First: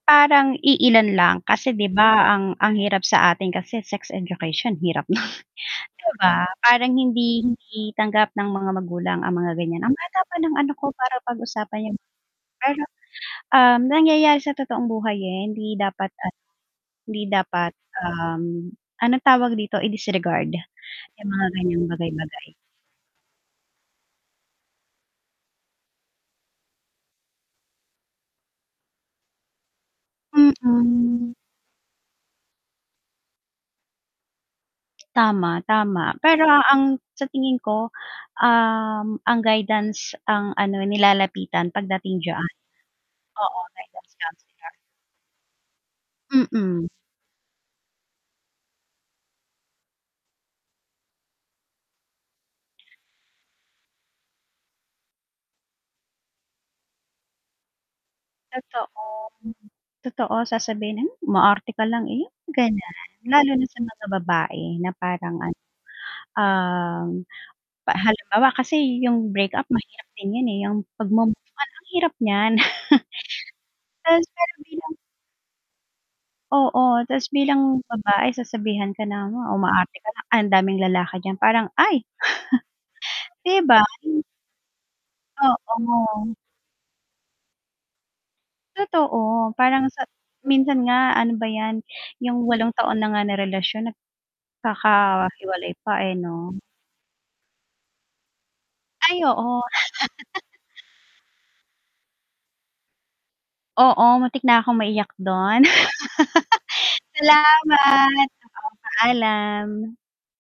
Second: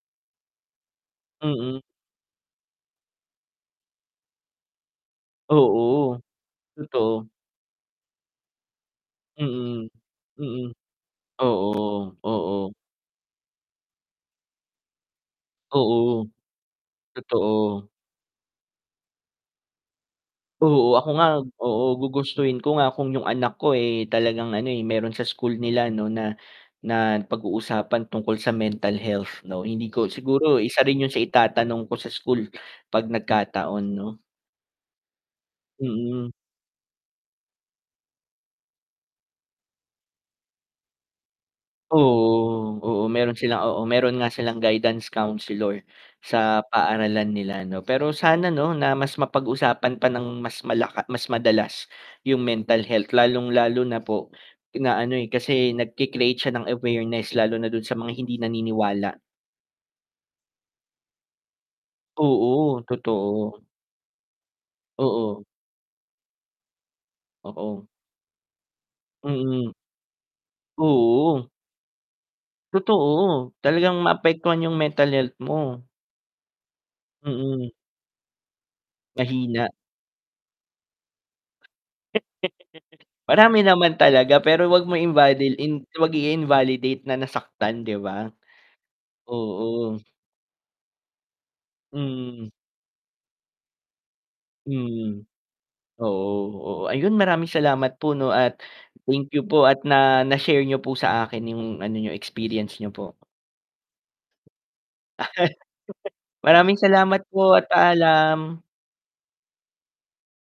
Parang iilan lang, kasi Mhm. 'di ba, ang hirap sa atin kasi sex education, hirap non 'di Oo, ba? Parang totoo. hindi tanggap ng mga magulang ang mga ganyan, Mhm, ang bata pa mhm, para pag-usapan. 'yung oo, oo. Pero nangyayari sa totoong buhay eh, hindi dapat Oo, ah, hindi dapat, totoo. ahm, ano tawag dito i-disregard Oo, ako nga, 'yung mga ganyang oo, bagay-bagay. gugustuhin ko nga kung 'yung anak ko, eh, talagang ano, eh, meron sa school nila no, na, na pag uusapan tungkol sa mental health no, hindi ko, siguro isa rin 'yun sa Mm. itatanong ko sa school pag nagkataon. Tama, tama. Mhm. Pero ang sa tingin ko, ahm. Ang guidance ang ano nilalapitan pagdating d'yan, Oo, oo, meron oo sila oo, guidance meron nga silang councelor. guidance counselor sa Mhm. paaralan nila. Pero sana mas mapag-usapan pa nang mas malaka, mas madalas 'yung mental health, lalong-lalo na po na ano, eh, kasi nag-cre-create siya ng awareness, lalo na dun sa mga hindi Totoo, naniniwala. totoo. Sasabihin mo umarte lang iyon, Oo, ganyan. Lalo totoo. na sa mga babae na parang Oo. ano ahm, Oo. halimbawa kasi, 'yung breakup Mhm. mahirap din 'yun, eh. 'yung Oo. pagmove-on ang hirap niyan. Totoo, talagang maapektuhan 'yung mental health mo. Oo, tas Mhm. bilang babae sasabihan ka na O, Mahina. umaarte ka, Ang daming lalaki diyan. Parang, ay. 'Di Marami ba? naman talaga, pero wag mo invali wag Oo. i-invalidate na nasaktan, 'di ba? Tooto, parang oo. sa minsan nga ano ba 'yan, 'yung Hmm. 8 taon na nga na relasyon, nag Hmm, kakahiwalay pa, eh oo, no? oo, ayun, maraming salamat po, no? At Ay, thank you oo. po at na na-share niyo po sa akin 'yung ano experience niyo, po. Oo, matik nakong maiyak don. Maraming salamat po at Salamat, paalam. paalam.